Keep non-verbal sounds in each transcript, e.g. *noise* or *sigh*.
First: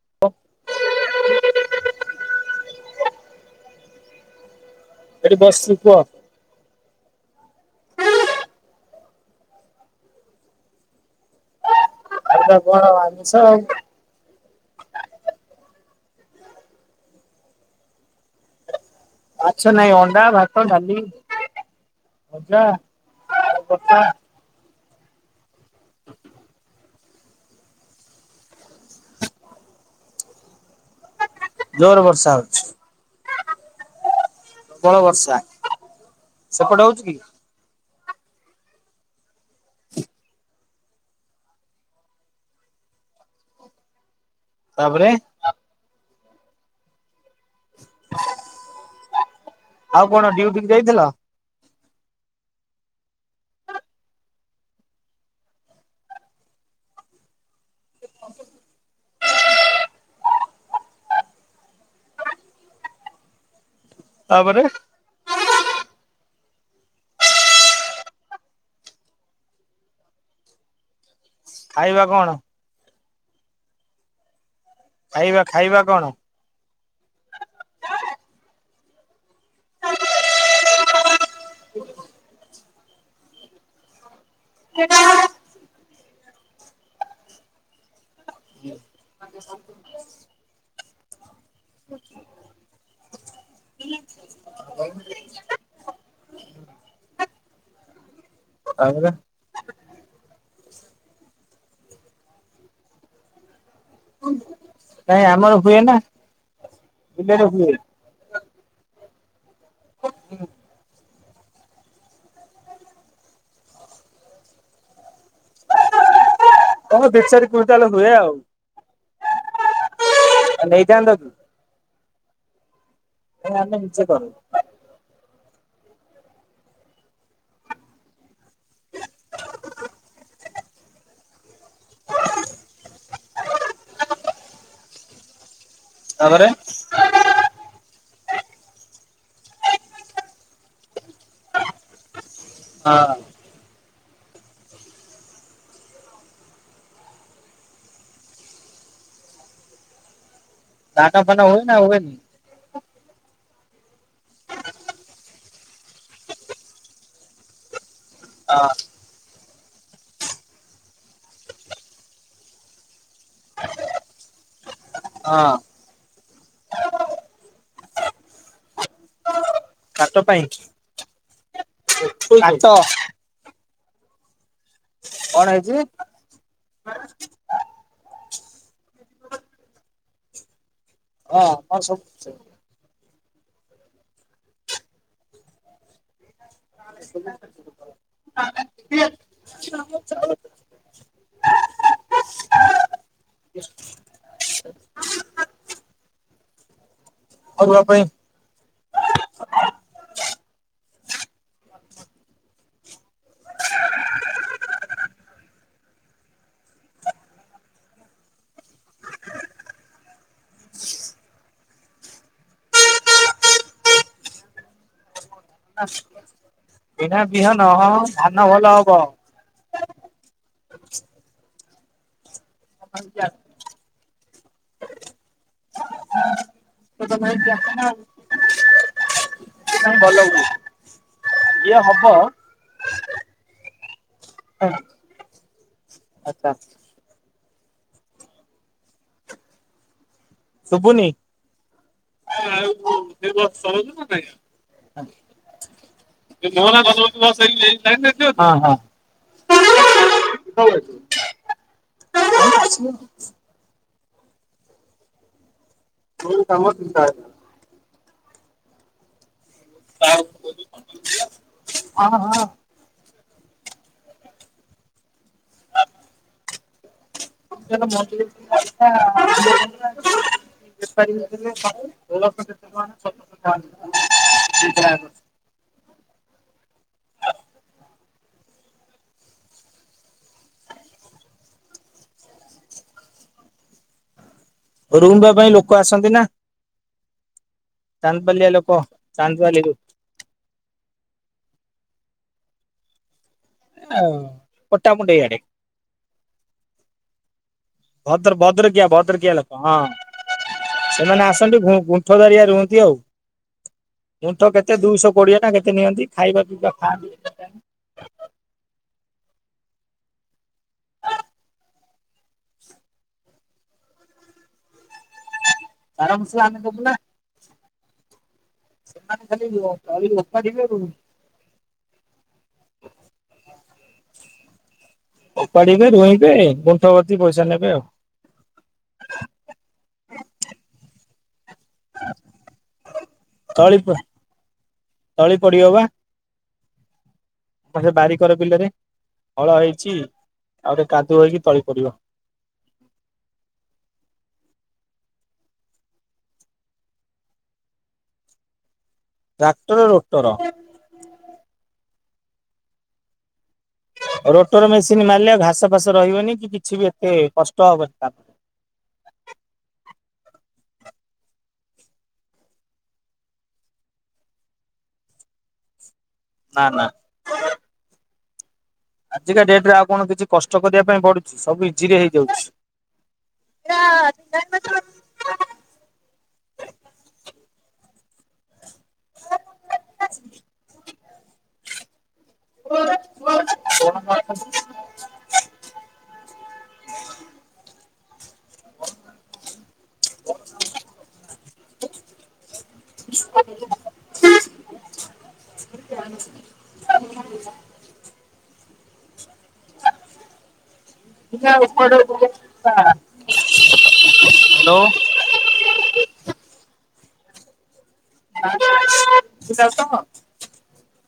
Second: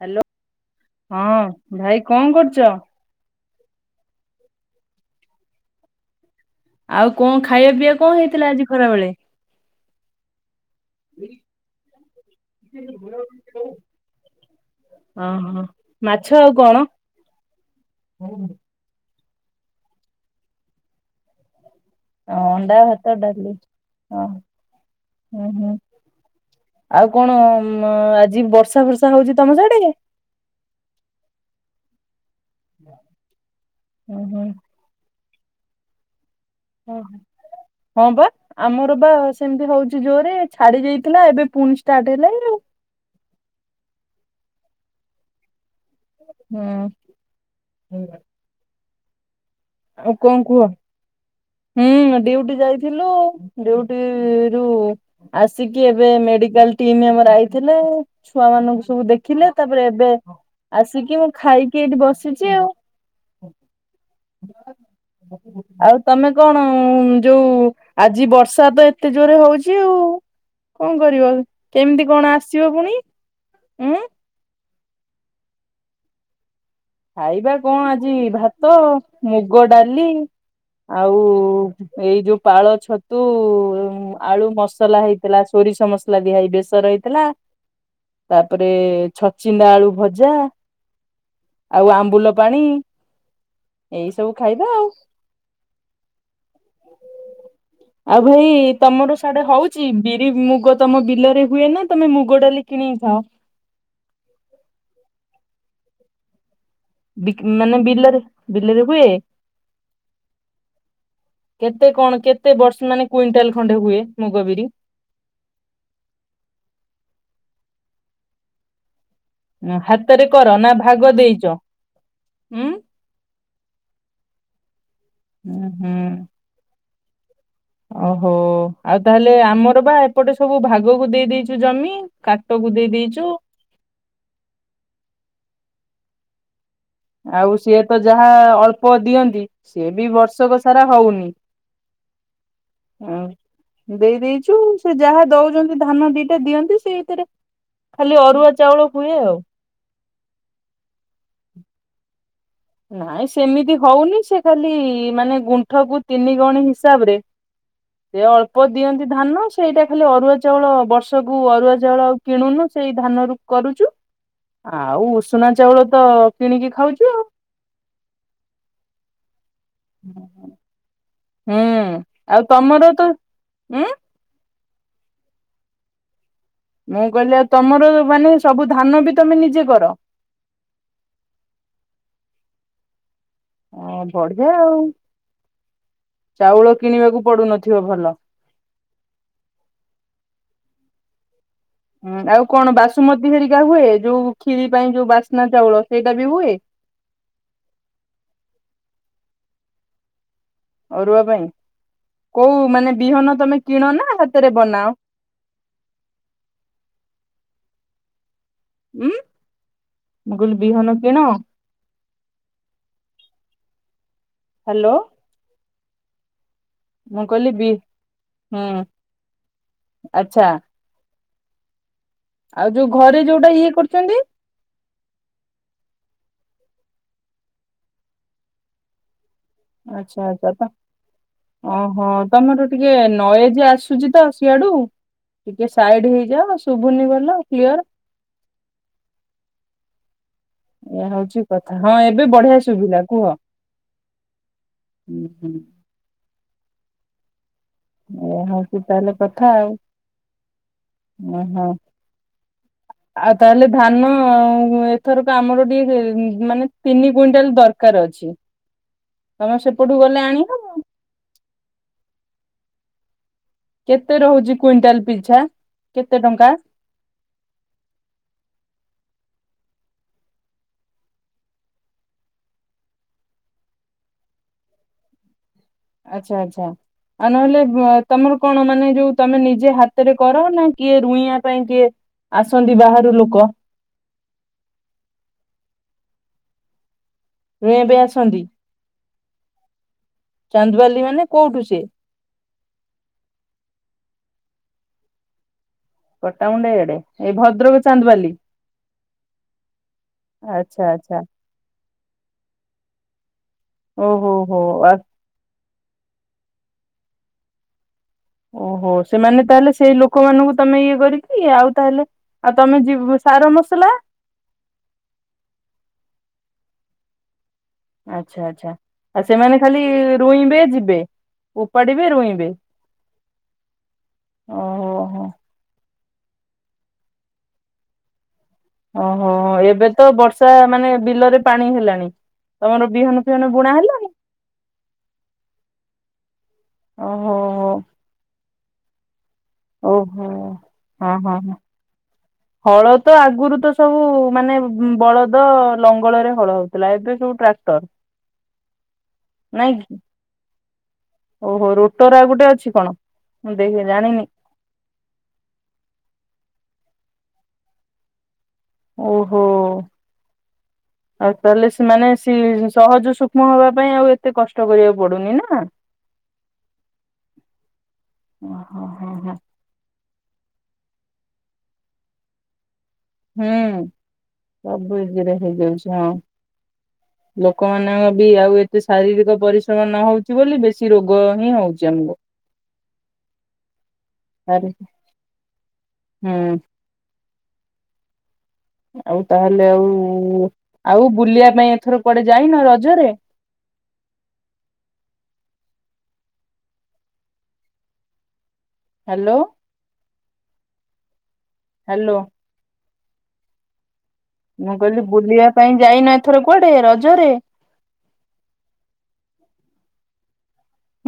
Hello ହଁ ଭାଇ କଣ କରୁଚ? ଏଇଠି ବସିଚି କୁହ। ଆଉ କଣ ଖାଇବା ପିଇବା କଣ ହେଇଥିଲା ଆଜି ଖରାବେଳେ? *unintelligible* ମାଛ। ଓ ହୋ ମାଛ ଆଉ କଣ? ମାଛ ନାଇଁ ଅଣ୍ଡା, ଭାତ, ଡ଼ାଲି। ହଁ ଅଣ୍ଡା, ଭାତ, ଡ଼ାଲି ଭର୍ତ୍ତା ହଁ ହୁଁ ହୁଁ। ଆଉ କଣ ଆଜି ବର୍ଷା ବର୍ଷା ହଉଛି ତମ ସିଆଡେ଼? ଜୋରେ ବର୍ଷା ହୁଁ ହୁଁ। ପ୍ରବଳ ବର୍ଷା। ସେପଟେ ହୁଁ ହଉଛି କି ହୁଁ। ହଁ ବା ଆମର ବା ସେମିତି ହଉଛି ଜୋରେ ଛାଡ଼ି ଯାଇଥିଲା ଏବେ ପୁଣି ଷ୍ଟାର୍ଟ ହେଲାଣି ଆଉ। ତାପରେ ହୁଁ। ଆଉ କଣ ଡ୍ୟୁଟି କି କୁହ। ଯାଇଥିଲ ହୁଁ ଡ୍ୟୁଟି ଯାଇଥିଲୁ ଡ୍ୟୁଟି ରୁୁ ଆସିକି ଏବେ ମେଡ଼ିକାଲ ଟିମ୍ ଆମର ଆଇଥିଲେ। ଛୁଆ ମାନଙ୍କୁ ସବୁ ଦେଖିଲେ ତାପରେ ଏବେ ଆସିକି ମୁଁ ଖାଇକି ଏଇଠି ବସିଚି ଆଉ। ତାପରେ *inaudible* ଆଉ ତମେ କଣ ଉଁ ଯୋଉ ଆଜି ବର୍ଷା ତ ଏତେ ଜୋରେ ହଉଚି ଆଉ। କଣ କରିବ କେମିତି କଣ ଆସିବ ପୁଣି ଉଁ? ଖାଇବା ଖାଇବା କଣ? ଖାଇବା କଣ ଆଜି ଭାତ, ମୁଗ ଡ଼ାଲି ଆଉ କୁ ଏଇ ଯୋଉ ପାଳ ଛତୁ ଉଁ ଆଳୁ ମସଲା ହେଇଥିଲା। ସୋରିଷ ମସଲା ଦିଆ ହେଇ ବେସର ହେଇଥିଲା। ତାପରେ ଛଚିନ୍ଦା ଆଳୁ ଭଜା। ଆଉ ଆମ୍ବୁଲ ପାଣି ଏଇ ସବୁ ଖାଇବା ଆଉ। ଆଉ ଭାଇ ତାପରେ ତମର ସାଢେ଼ ହଉ ଚି ବିରି ମୁଗ ତମ ବିଲରେ ହୁଏ ନା ତମେ ମୁଗ ଡ଼ାଲି କିଣିକି ଖାଅ? ନାଇଁ ଆମର ହୁଏ ନା। ବିଲରେ ବିକି ହୁଏ ମାନେ ବିଲରେ ବିଲରେ ହୁଏ। *unintelligible* ହୁଁ। କେତେ କଣ କେତେ ବର୍ଷ ମାନେ କୁଇଣ୍ଟାଲ ଖଣ୍ଡେ ହୁଏ ମୁଗବରି? ଧର ଦି ଚାରି କୁଇଣ୍ଟାଲ ହୁଏ ଆଉ। ହାତରେ କର ନା ନେଇଥାନ୍ତ ଭାଗ କି ଦେଇଚ ଉଁ? ଏ ଆମେ ନିଜେ କରୁ। ଉଁ ହୁଁ। ଓ ହୋ ଆଉ ତାହେଲେ ଆମର ବା ଏପଟେ ସବୁ ଭାଗକୁ ଦେଇ ଦେଇଚୁ ଜମି କାଟକୁ ଦେଇ ଦେଇଚୁ। ତାପରେ। ଆଉ ସିଏ ତ ଯାହା ଅଳ୍ପ ଦିଅନ୍ତି ସିଏ ବି ବର୍ଷକ ସାରା ହଉନି। ହଁ ଉଁ। ଦେଇ ଦେଇଛୁ ସେ ଯାହା ଦଉଛନ୍ତି ଧାନ ଦିଟା ଦିଅନ୍ତି ସେଇ ଥିରେ ଖାଲି ଅରୁଆ ଚାଉଳ ହୁଏ ଆଉ। ଧାନ ଫାନ ହୁଏ ନା ହୁଏନି? ନାଇଁ ସେମିତି ହଉନି ସେ ଖାଲି ମାନେ ଗୁଣ୍ଠ କୁ ତିନି ଗଉଣି ହିସାବ ରେ ସେ ଅଳ୍ପ ହଁ ଦିଅନ୍ତି। ଧାନ ସେଇଟା ଖାଲି ଅରୁଆ ଚାଉଳ ବର୍ଷକୁ ଅରୁଆ ଚାଉଳ ଆଉ କିଣୁନୁ ସେଇ ଧାନରୁ କରୁଚୁ। ଆଉ ହଁ ଉଷୁନା ଚାଉଳ ତ କିଣିକି ଖାଉଛୁ ଆଉ। କାଟ ପାଇଁ। ହୁଁ ଆଉ କାଟ ତମର ତ ଉଁ କଣ ହେଇଚି? ମୁଁ କହିଲି ଆଉ ତମର ଉ ମାନେ ସବୁ ଧାନ ବି ତମେ ନିଜେ କର। ହଁ ହଁ ସବୁ ନିଜେ ଓ ବଢିଆ ଆଉ ଚାଉଳ କିଣିବାକୁ ପଡୁନଥିବ ଭଲ। *unintelligible* ହଁ ଆଉ କଣ ବାସୁମତୀ ହେରିକା ହୁଏ। ଯୋଉ ଖିରୀ ପାଇଁ ଯୋଉ ବାସ୍ନା ଚାଉଳ ସେଇଟା ବି ହୁଏ। ଅରୁଆ ପାଇଁ ଅରୁଆ ପାଇଁ କୋଉ ମାନେ ବିହନ ତମେ କିଣ ନା ହାତରେ ବନାଅ? ଉୁଁ ମୁ କଇଲି ବିହନ କିଣ? ହ୍ୟାଲୋ। କିଣା ମୁଁ କହିଲି ବି ବିହନ ହଁ ଧାନ ଭଲ ହୁଁ ହବ। ଆଚ୍ଛା। ଆଉ ଯୋଉ ତମେ ଘରେ ଯୋଉଟା ଇଏ କରୁଛନ୍ତି? *unintelligible* ଆଉ ଭଲ ଆଛା ହୁଏ ଆଚ୍ଛା ତ ଯିଏ ହବ ଓହୋ ତମର ଟିକେ ନୋଇଜ ଆସୁଛି ତ ସିଆଡୁ ଟିକେ ସାଇଡ ଆଚ୍ଛା ହେଇଯାଅ ଶୁଭୁନି ଭଲ। କ୍ଲିୟର। ଏୟା ଶୁଭୁନି। ହଉଛି କଥା ହଁ ଏବେ ବଢିଆ ଶୁଭିଲା କୁହ ହୁଁ ହୁଁ। ଏୟା ହଉଛି ତାହେଲେ *unintelligible* ହୁଁ ହୁଁ। *unintelligible* ତାହେଲେ ଧାନ ଆ ଏଥରକ ଆମର ଟିକେ ମାନେ ତିନି କୁଇଣ୍ଟାଲ ଦରକାର। ଦରକାର ଅଛି ତମ ସେପଟୁ ଗଲେ ଆଣିିବ। ହଁ ହଁ। କେତେ ରହୁଛି କୁଇଣ୍ଟାଲ ପିଛା କେତେ ଟଙ୍କା? *unintelligible* *unintelligible* ଆଚ୍ଛା ଆଚ୍ଛା। ଆଉ ନହେଲେ ତମର କଣ ମାନେ ଯୋଉ ତମେ ନିଜେ ହାତରେ କର ନା କିଏ ରୁଇବା ପାଇଁ କିଏ ଆସନ୍ତି ବାହାରୁ ଲୋକ। ରୁଇବା ପାଇଁ ଲୋକ ଆସନ୍ତି ନା ରୁଇଁବା ପାଇଁ ଆସନ୍ତି ଚାନ୍ଦପାଲିଆ ଲୋକ। ଚାନ୍ଦବାଲିରୁ। ଚାନ୍ଦୁବାଲି ମାନେ କୋଉଠୁ ସେଏ? ହ ପଟାମୁଣ୍ଡେଇଆଡେ। ପଟ୍ଟାମୁଣ୍ଡାଇ ଆଡେ ଏଇ ଭଦ୍ରକ ଚାନ୍ଦବାଲି ଭଦ୍ର ଭଦ୍ରକିଆ ଭଦ୍ରକିଆ ଲୋକ ହଁ ଆଚ୍ଛା ଆଚ୍ଛା ସେମାନେ ଆସ ଗୁଣ୍ଠ ଗୁ ଗୁଣ୍ଠ ଧରିଆ ରୁହନ୍ତି ଆଉ। ଓହୋ ଗୁଣ୍ଠ ହୋ କେତେ ଆଉ ଦୁଇଶହ କୋଡିଆ ନା କେତେ ନିଅନ୍ତି। ଖାଇବା ପିଇବା ଖାଆ ଓହୋ ସେମାନେ ତାହେଲେ ସେଇ ଲୋକମାନଙ୍କୁ ତମେ ଇଏ କରିକି ଆଉ ତାହେଲେ ଆଉ ତମେ ଯିବ ସାର ମସଲା? ସାର ମସଲା ଆମେ ଦେବୁ ନା। ଆଚ୍ଛା ଆଚ୍ଛା ଆଉ ସେମାନେ ଖାଲି ରୁଇବେ ଯିବେ ଉପାଡିବେ ରୁଇଁବେ। ଓହୋ। ଓପାଡ଼ିବେ ରୋଇଁବେ ଗୁଣ୍ଠବର୍ତ୍ତିୀ ପଇସା ନେବେ ଆଉ। ଓହୋ ଏବେ ତ ବର୍ଷା ମାନେ ବିଲରେ ପାଣି ହେଲା। ତମର ବିହନ ଫିହନ ତଳି ବୁଣା ହେଲା। ତଳି ପଡିିବ ବା ଓହୋ ସେ ବାରିକର ବିଲରେ। ହଳ ହେଇଛି ଆଉ ଓହୋ। ଗୋଟେ ହଁ କାଦୁଅ ହଁ ହେଇକି ହଁ ତଳି ପଡିବ। *inaudible* ହଳ ତ ଆଗରୁ ତ ସବୁ ମାନେ ବଳଦ ଲଙ୍ଗଳରେ ହଳ ହଉଥିଲା ଏବେ ସବୁ ଟ୍ରାକ୍ଟର। *inaudible* ନାଇଁ ଟ୍ରାକ୍ଟର କି ରୋଟର। ଓହୋ ରୋଟର ଆଉ ଗୋଟେ ଅଛି କଣ ମୁଁ ଦେଖିନି ଜାଣିନି। ରୋଟର ମେସିନ୍ ମାରିଲେ ଆଉ ଘାସ ଫାସ ରହିବନି କି କିଛି ବି ଏତେ କଷ୍ଟ ହବନି ତାପରେ। ଓହୋ। ଆଉ ତାହେଲେ ସେମାନେ ସି ସହଜ ସୂକ୍ଷ୍ମ ହବା ପାଇଁ ଆଉ ଏତେ କଷ୍ଟ କରିବାକୁ ପଡୁନି ନା? *inaudible* ନା ନା। ଓହୋ ହୋ। ଆଜିକା ଡେଟ୍ ରେ ଆଉ କଣ କିଛି କଷ୍ଟ କରିବା ପାଇଁ ପଡୁଛି ସବୁ ଇଜି ରେ ହେଇଯାଉଛି। ହୁଁ ସବୁ ଇ ଜିରେ ହେଇଯାଉଛି ହଁ ଲୋକମାନଙ୍କ ବି ଆଉ ଏ ତେ ଶାରୀରିକ ପରିଶ୍ରମ ନ ହଉଛି ବୋଲି ବେଶୀ ରୋଗ ହିଁ ହଉଛି ଆମକୁ। *unintelligible* ଆରେ ହୁଁ। ଆଉ ତାହେଲେ ଆଉ-ଉ-ଉ-ଉ ଆଉ ବୁଲିବା ପାଇଁ ଏଥର କୁଆଡେ ଯାଇନ ରଜରେ। *unintelligible* ହ୍ୟାଲୋ। ହ୍ୟାଲୋ। *unintelligible* ମୁଁ କହିଲି ବୁଲିବା ପାଇଁ ଯାଇନ ଏଥର କୁଆଡେ ରଜରେ?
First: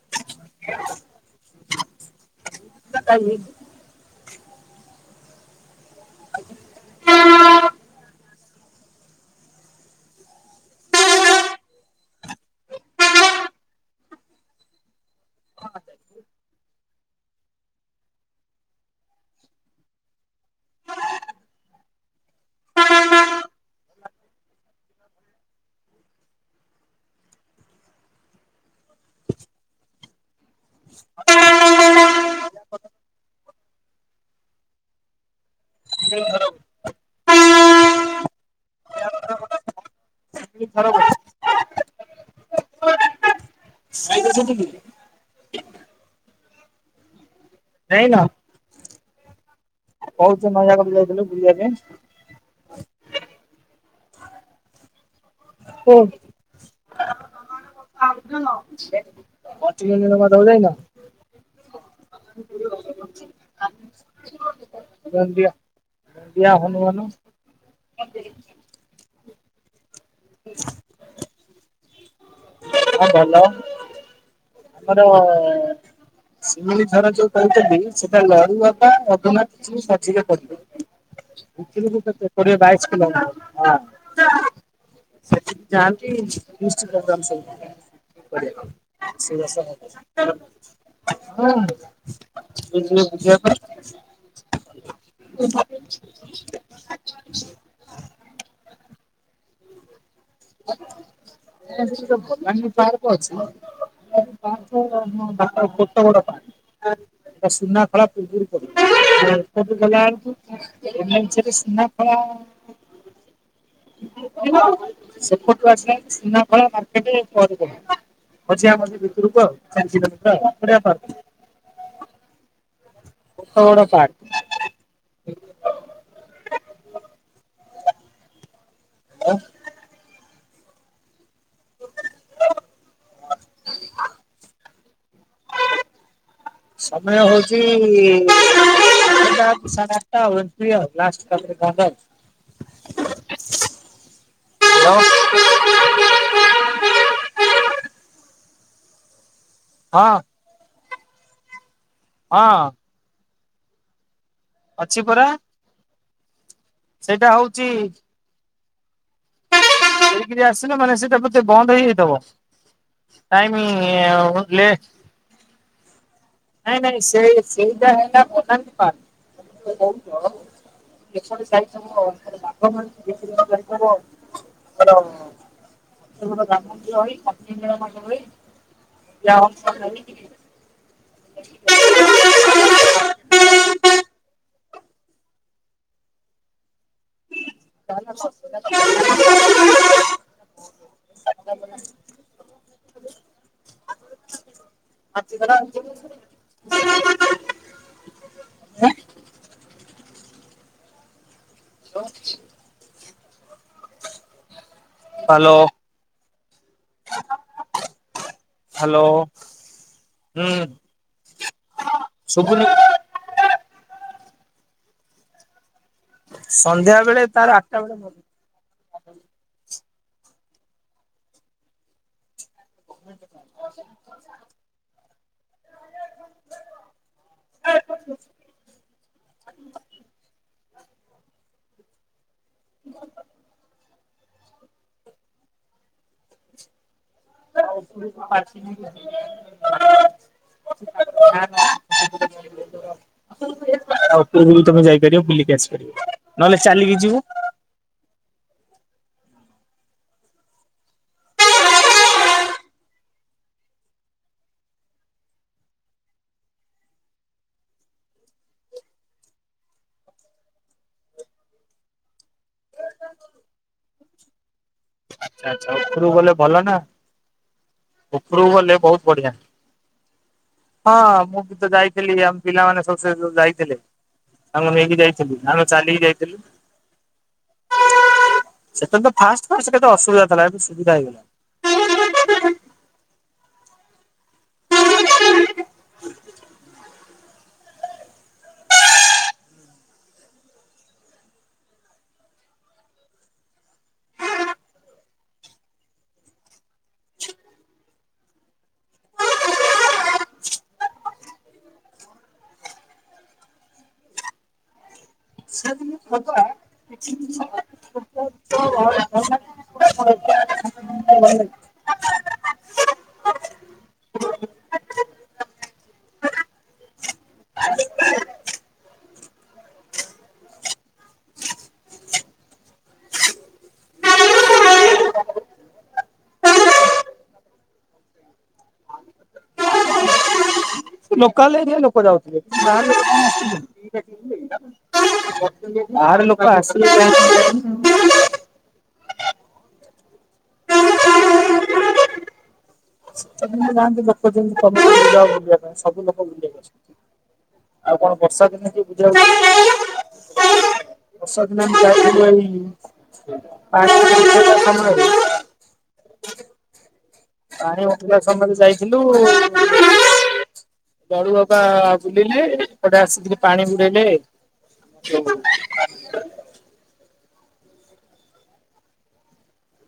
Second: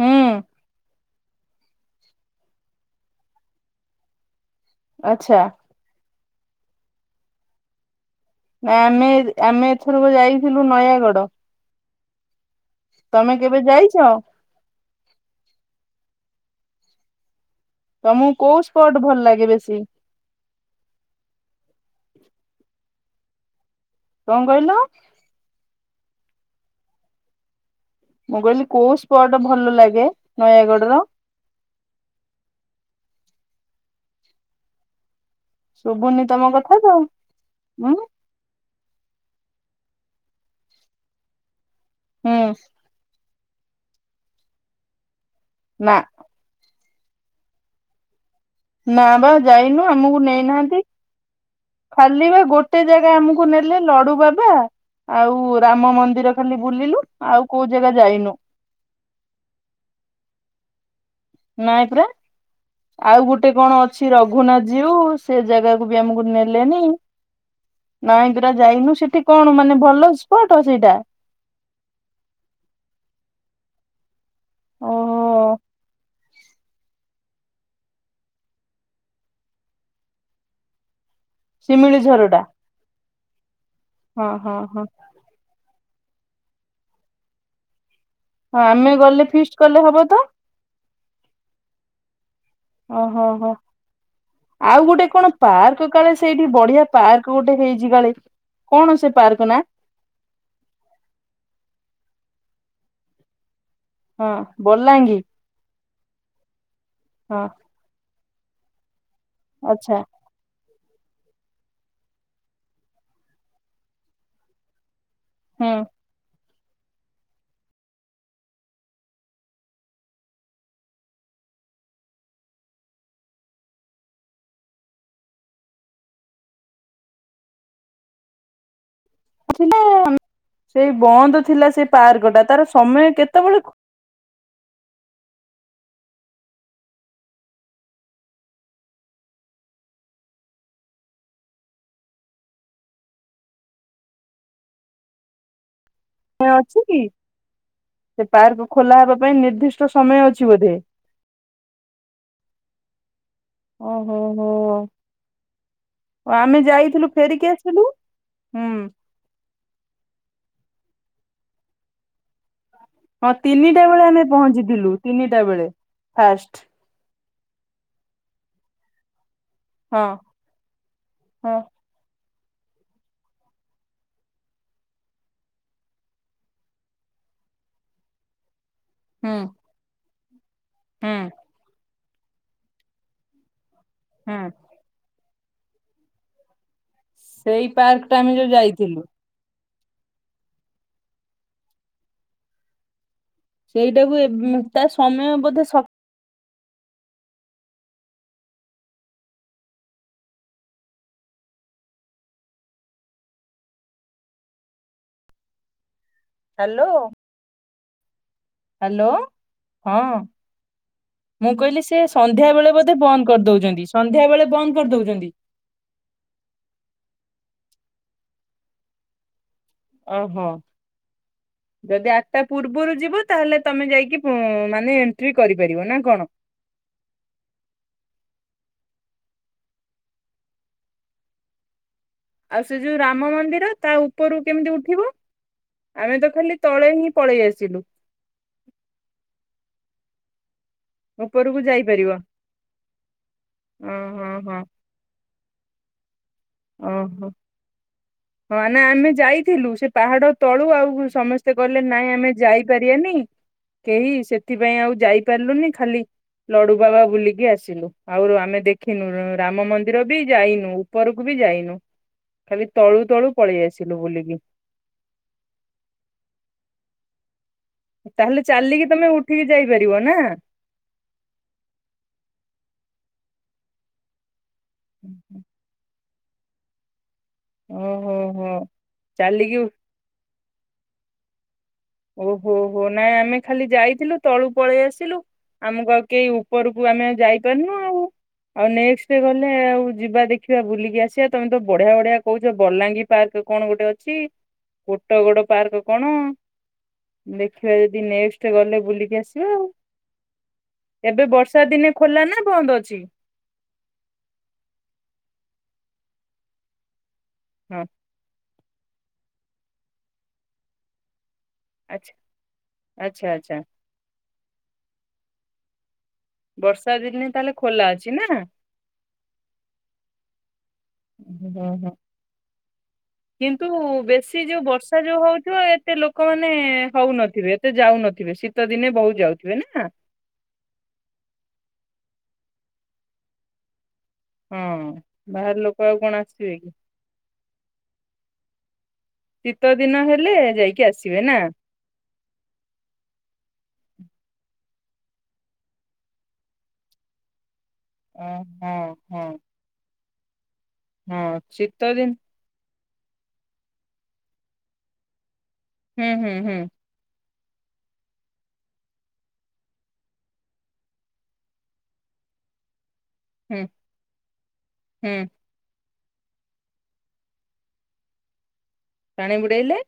ହୁଁ *unintelligible* ଆଛା। *unintelligible* ଆମେ ଏ ଆମେ ଏଥରକ ଯାଇଥିଲୁ ନୟାଗଡ। ତମେ କେବେ ଯାଇଛ? ତମକୁ କୋଉ ସ୍ପଟ୍ ଭଲ ଲାଗେ ବେଶୀ? କଣ କହିଲ? ମୁଁ କହିଲି କୋଉ ସ୍ପଟ ଭଲ ଲାଗେ ନୟାଗଡ ର? ଶୁଭୁନି ତମ କଥା ତ ଉଁ। *unintelligible* ହୁଁ। *unintelligible* ନା। ଯାଇନ? ନା ବା ଯାଇନୁ ଆମକୁ ନେଇନାହାନ୍ତି ନୟାଗଡ଼ ଯାଇଥିଲୁ ବୁଲିବା ପାଇଁ। ଖାଲି ବା ଗୋ ଗୋଟେ ଜାଗା ଆମକୁ ନେଲେ ଲଡୁ ବାବା ଆଉ ରାମ ମନ୍ଦିର। ଖାଲି ବୁଲିଲୁ ଆଉ କୋଉ ଜାଗା ଯାଇନୁ। କନ୍ଟୀଲ ନୀଳ ମାଧବ ଯାଇନ? ନାଇ ପରା ଆଉ ଗୋଟେ କଣ ଅ କିଛି ରଘୁନାଥ ଯିଉ ସେ ଗଣ୍ଡିଆ ଜାଗାକୁ ବି ଆମକୁ ଗଣ୍ଡିଆ ନେଲେନି ହନୁମାନ ନାଇଁ ପରା। ଯାଇନୁ ସେଠି କଣ ମାନେ ଭଲ ସ୍ପଟ ସେଇଟା? ହଁ ଭଲ ଆମର-ଅ-ଅ-ଅ ଓହୋ ସିମିଳି ଝର ଯୋଉ କହୁଛନ୍ତି ସେଟା ଲଡୁ ବାବା ରଘୁନାଥ *unintelligible* ମଝି ରେ ପଡିବ। ଶିମିଳି ଝର ଟା *unintelligible* ବାଇଶ କିଲୋ ମିଟର। ହଁ ହଁ ହଁ। ସେଠି କି ଯାଆନ୍ତି ଲିଷ୍ଟ୍ କରନ୍ତି ସବୁ। ହଁ ଆମେ ବଢିଆ ଗଲେ ଫିଷ୍ଟ କଲେ ରୋଷେଇ ହବ ତ ବାସ ଓହୋ ହୋ ହୁଁ। ଆଉ ଗୋଟେ କଣ ପାର୍କ କାଳେ ସେଇଠି ବଢିଆ ପାର୍କ ଗୋଟେ ହେଇଛି କାଳେ। କଣ ସେ ପାର୍କ ନା? କହନ୍ତି ବଲାଣି ପାର୍କ ଅଛି। *unintelligible* ହଁ ବଲାଙ୍ଗୀ ଖରାପ *unintelligible* ହଁ *unintelligible* ସୁନାଖଳା ଆଚ୍ଛା ଏପଟୁ ହୁଁ ଆସିଲାଳକୁ ସୁନାଖଳା ମାର୍କେଟ ପରେ ପଡେ। ମଝିଆ ମଝି ଭିତରକୁ ଆଉ ବଢିଆ ପାର୍କ ଟା। ବଡ ବଡ ପାର୍କ। ଆଁ। ଥିଲା ସେ ବନ୍ଦ ଥିଲା ସେ ପାର୍କ ଟା ତାର ସମୟ କେତେବେଳେ ସମୟ ହଉଛି ଆଠଟା ସାଢ଼େ ଆଟା ଆଉ ଏମିତି ଆଉ ଲାଷ୍ଟ ତାପରେ ବନ୍ଧ। ହ୍ୟାଲୋ। ସମୟ ଅଛି କି ସେ ପାର୍କ ଖୋଲା ହେବା ପାଇଁ ନିର୍ଦ୍ଦିଷ୍ଟ ହଁ ସମୟ ଅଛି ବୋଧେ। ହଁ। ଅ ହୋ ହୋ। ଅଛି ପରା। ଓ ଆମେ ଯାଇଥିଲୁ ସେଇଟା ଫେରିକି ହଉଛି ଆସିଥିଲୁ ହୁଁ। ଫେରିକିରି ଆସିଲ ମାନେ ସେଇଟା ବୋଧେ ବନ୍ଦ ହେଇଯାଇଥବ। ହଁ ତିନିଟା ବେଳେ ଆମେ ଲେ ପହଞ୍ଚିଥିଲୁ ତିନିଟା ବେଳେ ଫାଷ୍ଟ। ନାଇଁ ନାଇଁ ସେ ସେଇଟା ହେଲା ବଟାନି ପାର୍କ। ହଁ ହଁ *inaudible* *unintelligible* ହୁଁ *unintelligible* ହୁଁ। ହୁଁ। ସେଇ ପାର୍କ ଟା ଆମେ ତାହାଲେ ଯୋଉ ଯାଇଥିଲୁ ଆମେ ହସ୍‌ ସେଟା ତ ଆଟା ପରେ। ସେଇଟାକୁ ଏବେ ତା ସମୟ ବୋଧେ ସ ସ କିଛି। ହ୍ୟାଲୋ। ହ୍ୟାଲୋ। ହ୍ୟାଲୋ ହଁ। ହୁଁ ମୁଁ କହିଲି ସେ ସନ୍ଧ୍ୟା ଶୁଭୁନି ବେଳେ ବୋଧେ ବନ୍ଦ କରିଦଉଛନ୍ତି ସନ୍ଧ୍ୟା ବେଳେ ବନ୍ଦ କରିଦଉଛନ୍ତି। ସନ୍ଧ୍ୟା ବେଳେ ତାର ଆଟା ବଳେ ବନ୍ଦ। ଓହୋ ଯଦି ଆ ତା ପୂର୍ବରୁ ଯିବ ତାହେଲେ ତମେ ଯାଇକି ମାନେ ଏଣ୍ଟ୍ରି କରିପାରିବ ନା କଣ? ଆଉ ସେ ଯୋଉ ରାମ ମନ୍ଦିର ତା ଉପରରୁ କେମିତି ଉଠିବ ଆମେ ତ ଖାଲି ତଳେ ହିଁ ପଳେଇ ଆସିଲୁ ଉପରକୁ ଯାଇପାରିବ। ତା ହଁ ହଁ ହଁ। ଉପରକୁ ତମେ ଯାଇପାରିବ ବୁଲିକି ଆସିପାରିବ। ନହେଲେ ଚାଲିକି ଯିବୁ ଓହୋ। ହଁ ଆମେ ଆମେ ଯାଇଥିଲୁ ସେପାହାଡ଼ ତଳୁ ଆଉ ସମସ୍ତେ କହିଲେ ନାଇଁ ଆମେ ଯାଇପାରିବାନି କେହି ସେଥିପାଇଁ ଆଉ ଯାଇପାରିଲୁନି ଖାଲି ଲଡ଼ୁବାବା ବୁଲିକି ଆସିଲୁ ଆଉରୁ ଆମେ ଦେଖିନୁ ରାମ ମନ୍ଦିର ବି ଯାଇନୁ ଉପରକୁ ବି ଯାଇନୁ ଖାଲି ତଳୁ ତଳୁ ପଳେଇ ଆସିଲୁ ବୁଲିକି। ଆଚ୍ଛା ଆଚ୍ଛା ଉପରକୁ ଗଲେ ଭଲନା ଉପରକୁ ଗଲେ ବହୁତ୍ ବଢ଼ିଆ। ଯାଇପାରିବନା? ହଁ ମୁଁ ବିତ ଯାଇଥିଲି ଆମେ ପିଲାମାନେ ସବୁ ସେଉପରକୁ ଯାଇଥିଲେ ଆମେ ନେଇକି ଯାଇଥିଲି ଆମେ ଚାଲିକି ଯାଇଥିଲୁ ଓହୋ ହୋ ସେତେବେଳେତ ଫାଷ୍ଟେ ଚାଲିକି ଫାଷ୍ଟେ କେ ତ ଅସୁବିଧାଥିଲା ଏବେ ସୁବିଧା ହେଇଗଲାଣି। ଓହୋ ହୋ ନାଁ ଆମେ ଖାଲି ଯାଇଥିଲୁ ତଳୁ ପଳେଇ ଆସିଲୁ। ଆମକୁ ଆଉ କେହି ଉପରକୁ ଆମେ ଆଉ ଯାଇପାରିନୁ ଆଉ। ଆଉ ନେକ୍ସଟ୍ ଗଲେ ଆଉ ଯିବା ଦେଖିବା ବୁଲିକି ଆସିବା ତମେତ ବଢିଆ ବଢିଆ କହୁଚ ବଲାଙ୍ଗୀ ପାର୍କ କଣ ଗୋଟେ ଅଛି ଗୋଟ ଗୋଡ଼ ପାର୍କ କଣ? ଦେଖିବା ଯଦି ନେକ୍ସଟ୍ ଗଲେ ବୁଲିକି ଆସିବା ଆଉ। ଏବେ ବର୍ଷା ଦିନେ ଖୋଲାନା ବନ୍ଦ ଅଛି? କି ଛତୁଆ *unintelligible* ହଁ *unintelligible* *unintelligible* ଆଛା ଆଚ୍ଛା ଆଚ୍ଛା। ବର୍ଷା ଦିନେ ତାହେଲେ ଖୋଲା ଅଛି ନା? ହଁ ହଁ। କିନ୍ତୁ ବେଶୀ ଯୋଉ ବର୍ଷା ଯୋଉ ହଉଥିବ ଏତେ ଲୋକମାନେ ହଉନଥିବେ ଏତେ ଯାଉନଥିବେ ଶୀ ଶୀତ ଦିନେ ବହୁତ୍ ଯାଉଥିବେ ନା? ସେ ଲୋକାଲ ଏରିଆ ଲୋକ ଯାଉଥିବେ *unintelligible* ହଁ ବାହହାର ଲୋକ ଆଉ ବାହାର କଣ ଆସିବେକି? *unintelligible* ଶୀତ ଦିନ ହେଲେ ଯାଇକି ଆସିବେନା। ମିଶି ଯାହାନ୍ତି ଲୋକ ଯେମିତି କମ୍ ବୁଲିବା ପାଇଁ ସବୁ ଲୋକ ବୁଲିବାକୁ ଆସନ୍ତି। ‌ ଆଉ କଣ ଅ, ବର୍ଷା ଦିନେ କିଏ ହଁ ବୁଲିବାକୁ ହଁ ଯିବେ ହଁ ବର୍ଷା ଶୀତ ଦିନ *unintelligible* ହୁଁ ହୁଁ ହୁଁ। ପାଣି ଉପଠିଲା ସମୟରେ ଯାଇଥିଲୁ ଲଡ଼ୁବାବା ବୁଲିଲି ଏପଟେ ଆସିି ହୁଁ ପାଣି ବୁଡ଼େଇଲେ ହୁଁ ପାଣି ବୁଡ଼େଇଲେ?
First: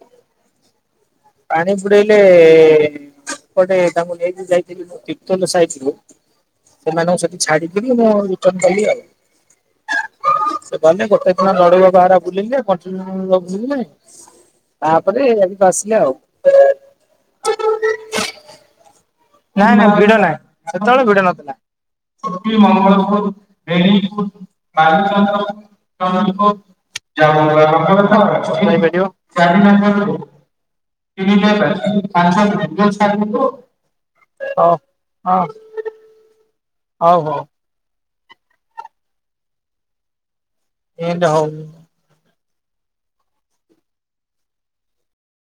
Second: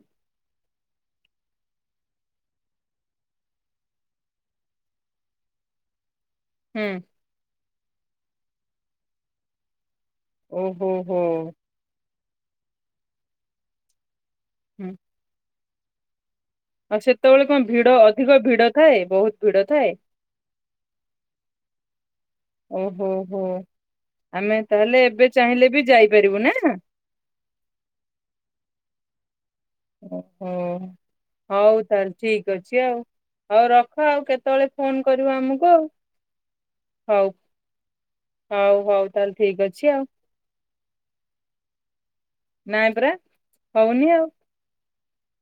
ପାଣି ବୁଡେଇଲେ ଏପଟେ ତାଙ୍କୁ ନେଇକି ଯାଇଥିଲି କିର୍ତନ ସାଇଟିକୁ ହୁଁ ସେମାନଙ୍କୁ ସେଠି ଛାଡିିକିରି ମୁଁ ରିଟନ୍ କଲି ଆଉ। ଓହୋ ସେଗଲେ ହୋ ଗୋଟେ ଦିନ ଲଡ଼ୁବାବା ହ ବୁଲିଲେ *unintelligible* ସବୁ ବୁଲିଲେ ହୁଁ ତାପରେ ଏଆଡ଼ିକି ଆସିଲେ ଆଉ। ଆଉ ସେତେବେଳେ କଣ ଭିଡ଼ ଅଧିକ ଭିଡ଼ ଥାଏ ବହୁତ୍ ନାଇଁ ନାଇଁ ଭିଡ଼ ନାହିଁ ସେତେବେଳେ ଭିଡ଼ ନଥିଲା। ଓହୋ *unintelligible* ହୋ ଆମେ ତାହେଲେ ଏବେ ଚାହିଁଲେ ବି ଯାଇପାରିବୁ ନା *unintelligible* ଯାଇପାରିବ ଉଁ ହୁଁ। ହଉ ତାହଲେ ଠିକ୍ ଅଛି ଆଉ ହଉ ରଖ ଆଉ କେତେବେଳେ ଫୋନ୍ କରିବ ଆମକୁ ଆଉ? ହଉ ହଉ ହଉ ତାହେଲେ ଠିକ୍ ଅଛି ଆଉ। ଏମିତି ହଉନି ନାଇଁ ପରା ହଉନି ଆଉ।